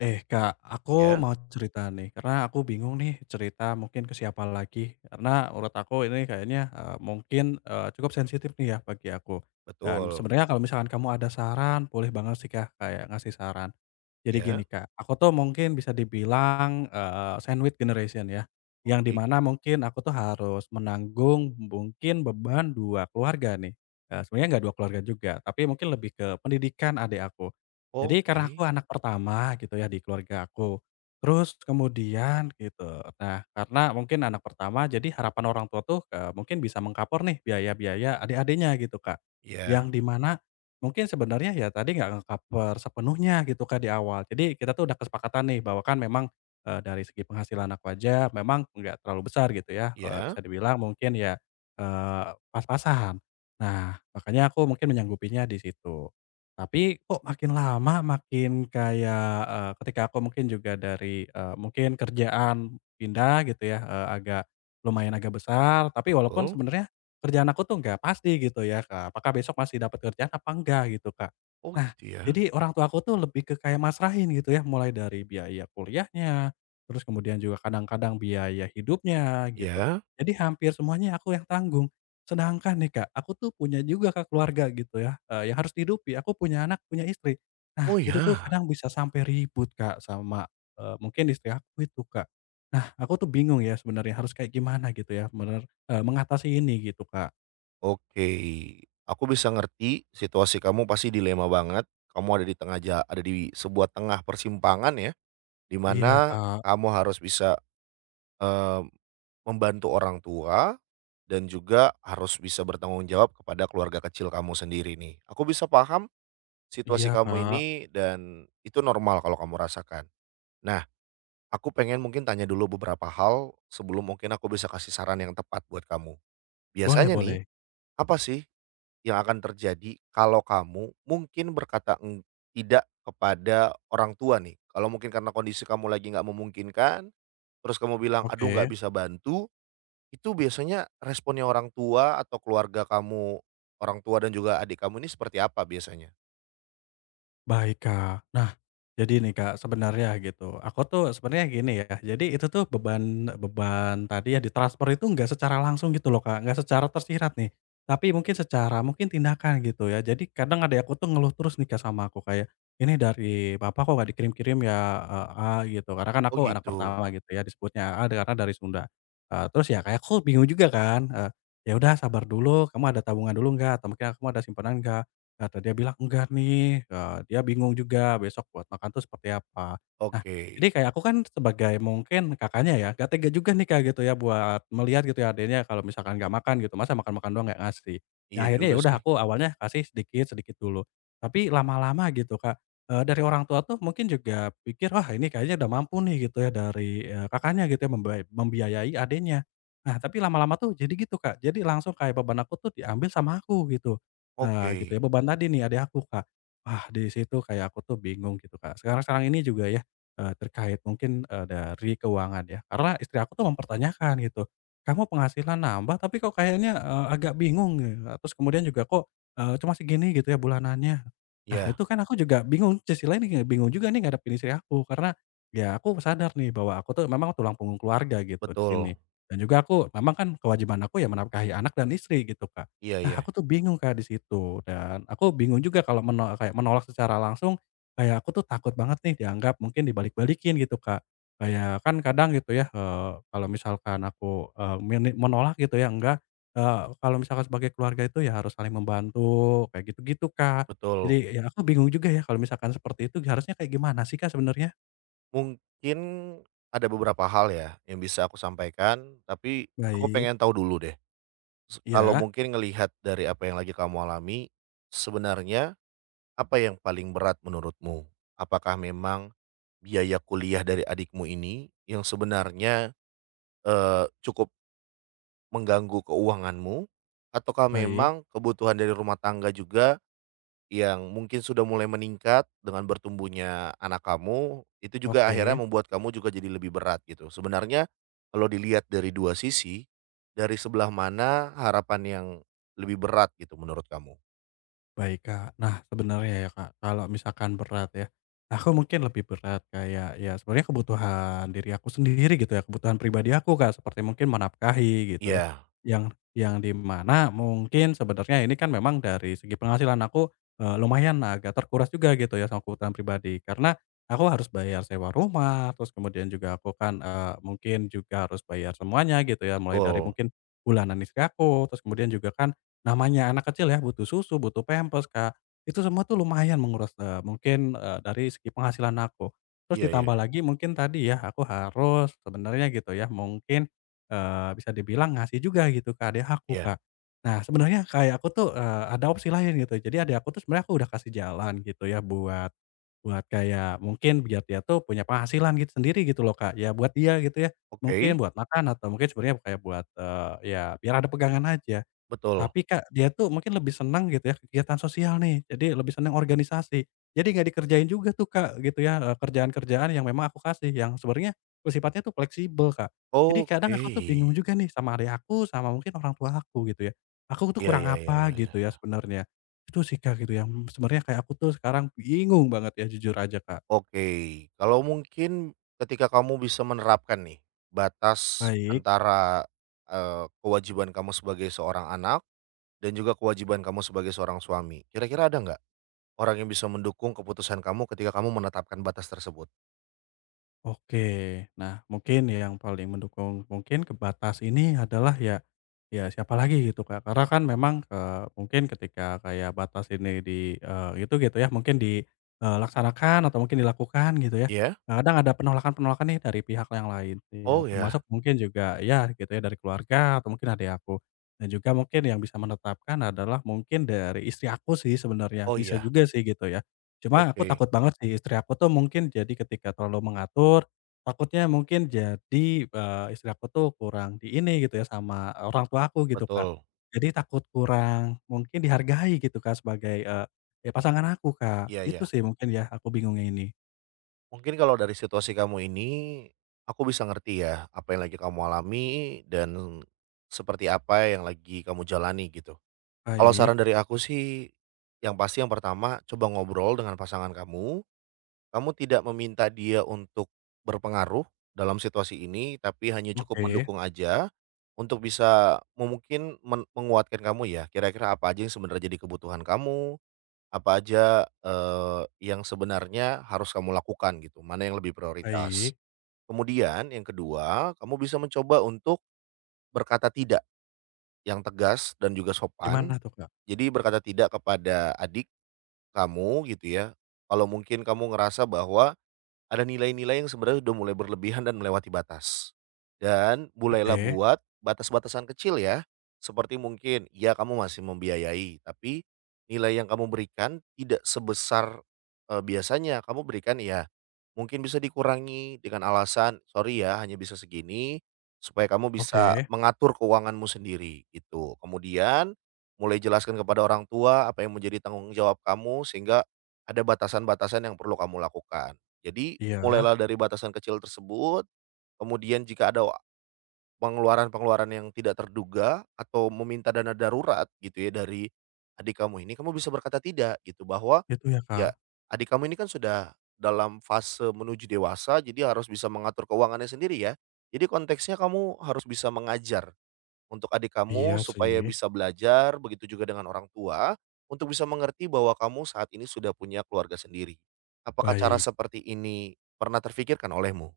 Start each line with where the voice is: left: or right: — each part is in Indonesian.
left: Eh Kak, aku
right: Ya,
left: mau cerita nih, karena aku bingung nih cerita mungkin ke siapa lagi. Karena menurut aku ini kayaknya, mungkin, cukup sensitif nih ya bagi aku. Dan
right: betul.
left: sebenarnya kalau misalkan kamu ada saran, boleh banget sih Kak kayak ngasih saran. Jadi gini
right: Ya,
left: Kak, aku tuh mungkin bisa dibilang, sandwich generation ya, yang di
right: oke gi
left: mana mungkin aku tuh harus menanggung mungkin beban 2 keluarga nih. Eee, sebenarnya nggak 2 keluarga juga, tapi mungkin lebih ke pendidikan adik aku. Jadi
right: oke.
left: karena aku anak pertama gitu ya di keluarga aku. Terus kemudian gitu, nah karena mungkin anak pertama jadi harapan orang tua tuh, mungkin bisa mengkapor nih biaya-biaya adik-adiknya gitu, Kak.
right: Ya,
left: Yang di mana mungkin sebenarnya ya tadi nggak nge-cover sepenuhnya gitu, Kak, di awal. Jadi kita tuh udah kesepakatan nih bahwa kan memang, dari segi penghasilan aku aja memang nggak terlalu besar gitu ya, bisa
right: ya,
left: dibilang mungkin ya, eee, pas-pasan. Nah makanya aku mungkin menyanggupinya di situ. Tapi kok makin lama makin kayak, ketika aku mungkin juga dari, mungkin kerjaan pindah gitu ya, agak lumayan agak besar, tapi walaupun
right: betul.
left: sebenarnya kerjaan aku tuh nggak pasti gitu ya, Kak, apakah besok masih dapat kerjaan apa enggak gitu, Kak.
right: Oh
left: Nah,
right: gitu ya?
left: jadi orang tua aku tuh lebih ke kayak masrahin gitu ya, mulai dari biaya kuliahnya, terus kemudian juga kadang-kadang biaya hidupnya gitu.
right: Ya.
left: Jadi hampir semuanya aku yang tanggung. Sedangkan nih Kak, aku tuh punya juga Kak keluarga gitu ya, yang harus dihidupi, aku punya anak, punya istri. Nah,
right: Oh
left: itu tuh
right: ya?
left: kadang bisa sampai ribut Kak sama, mungkin istri aku itu Kak. Nah, aku tuh bingung ya sebenarnya harus kayak gimana gitu ya bener mengatasi ini gitu Kak.
right: Oke, aku bisa ngerti situasi kamu pasti dilema banget, kamu ada di tengah ja ada di sebuah tengah persimpangan ya, di
left: Iya
right: mana
left: Kak
right: kamu harus bisa, eee, membantu orang tua dan juga harus bisa bertanggung jawab kepada keluarga kecil kamu sendiri nih. Aku bisa paham situasi
left: iya
right: kamu
left: Kak.
right: ini dan itu normal kalau kamu rasakan. Nah, aku pengen mungkin tanya dulu beberapa hal, sebelum mungkin aku bisa kasih saran yang tepat buat kamu.
left: Boleh
right: Biasanya nih,
left: boleh.
right: apa sih yang akan terjadi kalau kamu mungkin berkata eng tidak kepada orang tua nih? Kalau mungkin karena kondisi kamu lagi nggak memungkinkan, terus kamu bilang, "Aduh nggak
left: Oke.
right: bisa bantu," itu biasanya responnya orang tua atau keluarga kamu, orang tua dan juga adik kamu ini seperti apa biasanya?
left: Baik, Kak. Nah, jadi nih, Kak, sebenarnya gitu, aku tuh sebenarnya gini ya, jadi itu tuh beban beban tadi ya ditransfer itu nggak secara langsung gitu loh, Kak, nggak secara tersirat nih, tapi mungkin secara mungkin tindakan gitu ya. Jadi kadang ada aku tuh ngeluh terus nih, Kak, sama aku kayak, "Ini dari papa kok nggak dikirim-kirim ya, A," gitu. Karena kan
right: Oh
left: aku anak
right: gitu,
left: pertama gitu ya disebutnya, A karena dari Sunda. Eee, terus ya kayak aku bingung juga kan, "Ya udah sabar dulu, kamu ada tabungan dulu nggak? Atau mungkin kamu ada simpanan nggak?" Kata dia bilang, "Enggak nih," dia bingung juga besok buat makan tuh seperti apa. Nah,
right: oke.
left: jadi kayak aku kan sebagai mungkin kakaknya ya, nggak tega juga nih Kak, gitu ya buat melihat gitu ya adiknya kalau misalkan nggak makan gitu, masa makan-makan doang nggak ngasih. Ya
right: Iya
left: akhirnya ya
right: juga
left: udah
right: sih.
left: aku awalnya kasih sedikit-sedikit dulu, tapi lama-lama gitu Kak, dari orang tua tuh mungkin juga pikir, "Wah ini kayaknya udah mampu nih," gitu ya dari, kakaknya gitu ya membiayai adiknya. Nah tapi lama-lama tuh jadi gitu Kak, jadi langsung kayak beban aku tuh diambil sama aku gitu. Eee, gitu ya,
right: Oke,
left: beban tadi nih adik aku, Kak. Wah, di situ kayak aku tuh bingung gitu, Kak. Sekarang-sekarang ini juga ya, terkait mungkin, dari keuangan ya, karena istri aku tuh mempertanyakan gitu, "Kamu penghasilan nambah tapi kok kayaknya, agak bingung," gitu. Terus kemudian juga, "Kok, cuma segini gitu ya bulanannya?" Nah,
right: iya,
left: itu kan aku juga bingung, di sisi lain juga bingung juga nih ngadepin istri aku, karena ya aku sadar nih bahwa aku tuh memang tulang punggung keluarga gitu di sini,
right: betul.
left: dan juga aku memang kan kewajiban aku ya menafkahi anak dan istri gitu, Kak.
right: Iya
left: Nah,
right: iya,
left: aku tuh bingung Kak di situ, dan aku bingung juga kalau kayak menolak secara langsung, kayak aku tuh takut banget nih dianggap mungkin dibalik-balikin gitu Kak. Kayak kan kadang gitu ya, kalau misalkan aku, menolak gitu ya, enggak, kalau misalkan sebagai keluarga itu ya harus saling membantu, kayak gitu-gitu Kak.
right: betul.
left: Jadi ya aku bingung juga ya kalau misalkan seperti itu harusnya kayak gimana sih Kak sebenarnya?
right: Mungkin ada beberapa hal ya yang bisa aku sampaikan, tapi aku
left: Baik,
right: pengen tahu dulu deh, kalau
left: ya
right: mungkin ngelihat dari apa yang lagi kamu alami, sebenarnya apa yang paling berat menurutmu? Apakah memang biaya kuliah dari adikmu ini yang sebenarnya, cukup mengganggu keuanganmu? Ataukah
left: baik.
right: memang kebutuhan dari rumah tangga juga yang mungkin sudah mulai meningkat dengan bertumbuhnya anak kamu, itu juga akhirnya
left: Oke.
right: membuat kamu juga jadi lebih berat gitu. Sebenarnya kalau dilihat dari 2 sisi, dari sebelah mana harapan yang lebih berat gitu menurut kamu?
left: Baik, Kak. Nah, sebenarnya ya, Kak, kalau misalkan berat ya, aku mungkin lebih berat kayak ya sebenarnya kebutuhan diri aku sendiri gitu ya, kebutuhan pribadi aku, Kak, seperti mungkin menafkahi gitu ya.
right: Iya,
left: Yang di mana mungkin sebenarnya ini kan memang dari segi penghasilan aku, lumayan agak terkuras juga gitu ya sama kebutuhan pribadi. Karena aku harus bayar sewa rumah, terus kemudian juga aku kan, mungkin juga harus bayar semuanya gitu ya, mulai dari
right: betul.
left: mungkin bulanan istri aku, terus kemudian juga kan Namanya anak kecil ya, butuh susu, butuh pampers, Kak. Itu semua tuh lumayan menguras, mungkin, dari segi penghasilan aku. Terus
right: Iya iya
left: ditambah
right: iya.
left: lagi mungkin tadi ya, aku harus sebenarnya gitu ya, mungkin, bisa dibilang ngasih juga gitu ke adik aku,
right: Iya,
left: Kak. Nah, sebenarnya kayak aku tuh, ada opsi lain gitu. Jadi adik aku tuh sebenarnya aku udah kasih jalan gitu ya, buat buat kayak mungkin biar dia tuh punya penghasilan gitu sendiri gitu loh, Kak. Ya buat dia gitu ya, mungkin
right: oke,
left: buat makan atau mungkin sebenarnya kayak buat, ya biar ada pegangan aja.
right: betul.
left: Tapi Kak, dia tuh mungkin lebih senang gitu ya kegiatan sosial nih, jadi lebih senang organisasi. Jadi nggak dikerjain juga tuh Kak, gitu ya, kerjaan-kerjaan yang memang aku kasih, yang sebenarnya bersifatnya tuh fleksibel Kak. Jadi kadang
right: Oke.
left: aku tuh bingung juga nih sama adik aku, sama mungkin orang tua aku gitu ya. Aku tuh
right: Iya
left: kurang
right: iya iya
left: apa
right: iya iya
left: gitu ya
right: iya.
left: sebenarnya. Itu sih Kak gitu yang sebenarnya kayak aku tuh sekarang bingung banget ya jujur aja Kak.
right: Oke, kalau mungkin ketika kamu bisa menerapkan nih batas
left: Baik.
right: antara, kewajiban kamu sebagai seorang anak dan juga kewajiban kamu sebagai seorang suami. Kira-kira ada nggak orang yang bisa mendukung keputusan kamu ketika kamu menetapkan batas tersebut?
left: Oke. Nah, mungkin yang paling mendukung mungkin ke batas ini adalah ya ya siapa lagi gitu, Kak. Karena kan memang, mungkin ketika kayak batas ini di, itu gitu ya, mungkin dilaksanakan atau mungkin dilakukan gitu ya,
right: Iya?
left: Nah, kadang ada penolakan-penolakan nih dari pihak yang lain, ya
right: Oh ya,
left: Termasuk mungkin juga ya gitu ya dari keluarga atau mungkin adik aku. Dan juga mungkin yang bisa menetapkan adalah mungkin dari istri aku sih sebenarnya,
right: oh
left: bisa
right: ya,
left: juga sih gitu ya. Cuma aku
right: oke,
left: takut banget sih istri aku tuh mungkin jadi ketika terlalu mengatur, takutnya mungkin jadi, istri aku tuh kurang di ini gitu ya sama orang tua aku gitu, Kak.
right: betul,
left: Jadi takut kurang mungkin dihargai gitu, Kak, sebagai, ya pasangan aku, Kak.
right: iya
left: Itu
right: iya.
left: sih mungkin ya aku bingungnya ini.
right: Mungkin kalau dari situasi kamu ini, aku bisa ngerti ya apa yang lagi kamu alami dan seperti apa yang lagi kamu jalani gitu. Kalau
left: Baik,
right: saran dari aku sih, yang pasti yang pertama coba ngobrol dengan pasangan kamu. Kamu tidak meminta dia untuk berpengaruh dalam situasi ini, tapi hanya cukup
left: oke,
right: mendukung aja untuk bisa me mungkin men menguatkan kamu ya. Kira-kira apa aja yang sebenarnya jadi kebutuhan kamu, apa aja, yang sebenarnya harus kamu lakukan gitu, mana yang lebih prioritas.
left: baik.
right: Kemudian yang kedua, kamu bisa mencoba untuk berkata tidak yang tegas dan juga sopan.
left: Gimana tuh, Kak?
right: Jadi berkata tidak kepada adik kamu gitu ya, kalau mungkin kamu ngerasa bahwa ada nilai-nilai yang sebenarnya udah mulai berlebihan dan melewati batas. Dan mulailah
left: Oke,
right: buat batas-batasan kecil ya, seperti mungkin ya kamu masih membiayai, tapi nilai yang kamu berikan tidak sebesar, biasanya kamu berikan ya mungkin bisa dikurangi dengan alasan, "Sorry ya hanya bisa segini," supaya kamu bisa
left: oke.
right: mengatur keuanganmu sendiri gitu. Kemudian mulai jelaskan kepada orang tua apa yang menjadi tanggung jawab kamu sehingga ada batasan-batasan yang perlu kamu lakukan. Jadi
left: Iya,
right: mulailah dari batasan kecil tersebut, kemudian jika ada pengeluaran-pengeluaran yang tidak terduga atau meminta dana darurat gitu ya dari adik kamu ini, kamu bisa berkata tidak gitu, bahwa
left: gitu ya,
right: ya
left: Kak?
right: adik kamu ini kan sudah dalam fase menuju dewasa, jadi harus bisa mengatur keuangannya sendiri ya. Jadi konteksnya kamu harus bisa mengajar untuk adik kamu
left: Iya
right: supaya
left: sih.
right: bisa belajar, begitu juga dengan orang tua, untuk bisa mengerti bahwa kamu saat ini sudah punya keluarga sendiri. Apakah cara
left: Baik.
right: seperti ini pernah terfikirkan olehmu?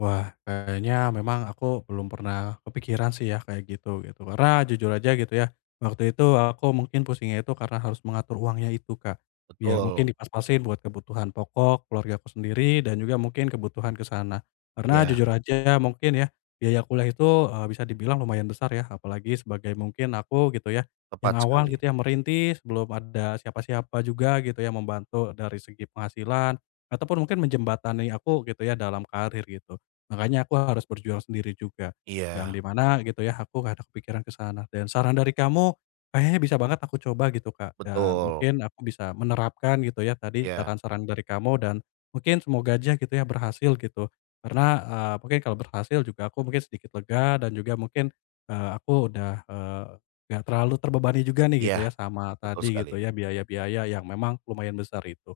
left: Wah, kayaknya memang aku belum pernah kepikiran sih ya kayak gitu, gitu. Karena jujur aja gitu ya, waktu itu aku mungkin pusingnya itu karena harus mengatur uangnya itu, Kak. Biar mungkin
right: Betul,
left: dipas-pasin buat kebutuhan pokok keluarga aku sendiri dan juga mungkin kebutuhan ke sana. Karena
right: iya,
left: jujur aja mungkin ya, biaya kuliah itu, bisa dibilang lumayan besar ya, apalagi sebagai mungkin aku gitu ya, yang
right: tepat
left: awal
right: sekali.
left: gitu ya merintis, belum ada siapa-siapa juga gitu ya membantu dari segi penghasilan, ataupun mungkin menjembatani aku gitu ya dalam karir gitu. Makanya aku harus berjuang sendiri juga, yang
right: Iya,
left: di mana gitu ya, aku nggak ada kepikiran ke sana, dan saran dari kamu kayaknya bisa banget aku coba gitu, Kak, dan
right: betul,
left: mungkin aku bisa menerapkan gitu ya tadi
right: iya,
left: saran-saran dari kamu dan mungkin semoga aja gitu ya berhasil gitu. Karena, mungkin kalau berhasil juga aku mungkin sedikit lega dan juga mungkin, aku udah, nggak terlalu terbebani juga nih gitu
right: iya,
left: ya sama
right: betul
left: tadi gitu
right: sekali.
left: ya biaya-biaya yang memang lumayan besar itu.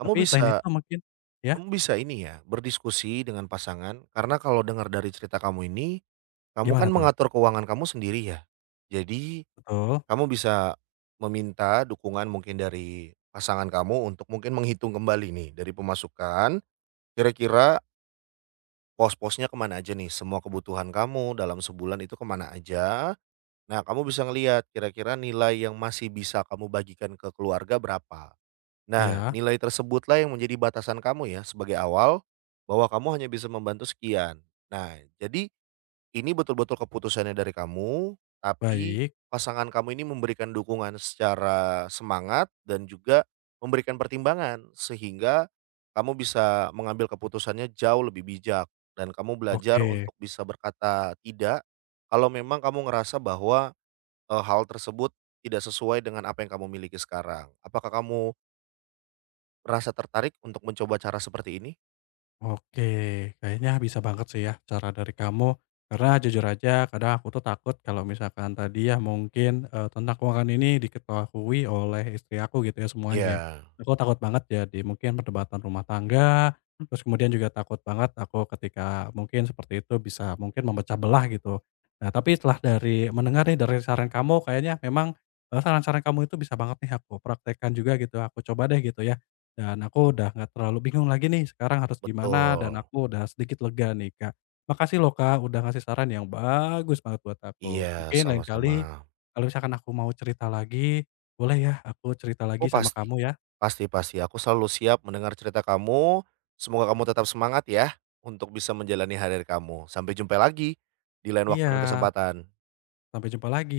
right: Kamu
left: Tapi selain itu
right: bisa
left: mungkin ya?
right: kamu bisa ini ya, berdiskusi dengan pasangan, karena kalau dengar dari cerita kamu ini, kamu kan
left: Gimana tuh?
right: mengatur keuangan kamu sendiri ya. Jadi
left: Betul,
right: kamu bisa meminta dukungan mungkin dari pasangan kamu untuk mungkin menghitung kembali nih dari pemasukan, kira-kira pos-posnya kemana aja nih, semua kebutuhan kamu dalam sebulan itu kemana aja. Nah, kamu bisa ngelihat kira-kira nilai yang masih bisa kamu bagikan ke keluarga berapa. Nah,
left: iya.
right: nilai tersebutlah yang menjadi batasan kamu ya sebagai awal bahwa kamu hanya bisa membantu sekian. Nah, jadi ini betul-betul keputusannya dari kamu, tapi
left: Baik,
right: pasangan kamu ini memberikan dukungan secara semangat dan juga memberikan pertimbangan, sehingga kamu bisa mengambil keputusannya jauh lebih bijak dan kamu belajar
left: oke
right: untuk bisa berkata tidak kalau memang kamu ngerasa bahwa, hal tersebut tidak sesuai dengan apa yang kamu miliki sekarang. Apakah kamu merasa tertarik untuk mencoba cara seperti ini?
left: oke. Kayaknya bisa banget sih ya cara dari kamu, karena jujur aja kadang aku tuh takut kalau misalkan tadi ya mungkin, tentang keuangan ini diketahui oleh istri aku gitu ya semuanya.
right: Iya,
left: Aku takut banget jadi mungkin perdebatan rumah tangga, terus kemudian juga takut banget aku ketika mungkin seperti itu bisa mungkin memecah belah gitu. Nah tapi setelah dari mendengar nih dari saran kamu kayaknya memang, saran-saran kamu itu bisa banget nih aku praktekkan juga gitu, aku coba deh gitu ya. Dan aku udah nggak terlalu bingung lagi nih sekarang harus gimana dan
right: betul.
left: aku udah sedikit lega nih, Kak. Makasih loh, Kak, udah ngasih saran yang bagus banget buat aku.
right: Iya,
left: Mungkin lain
right: sama-sama.
left: kali kalau misalkan aku mau cerita lagi, boleh ya aku cerita lagi
right: Oh
left: sama
right: pasti.
left: kamu ya?
right: Pasti pasti, aku selalu siap mendengar cerita kamu, semoga kamu tetap semangat ya, untuk bisa menjalani hari kamu. Sampai jumpa lagi, di lain
left: Iya,
right: waktu dan kesempatan.
left: sampai jumpa lagi.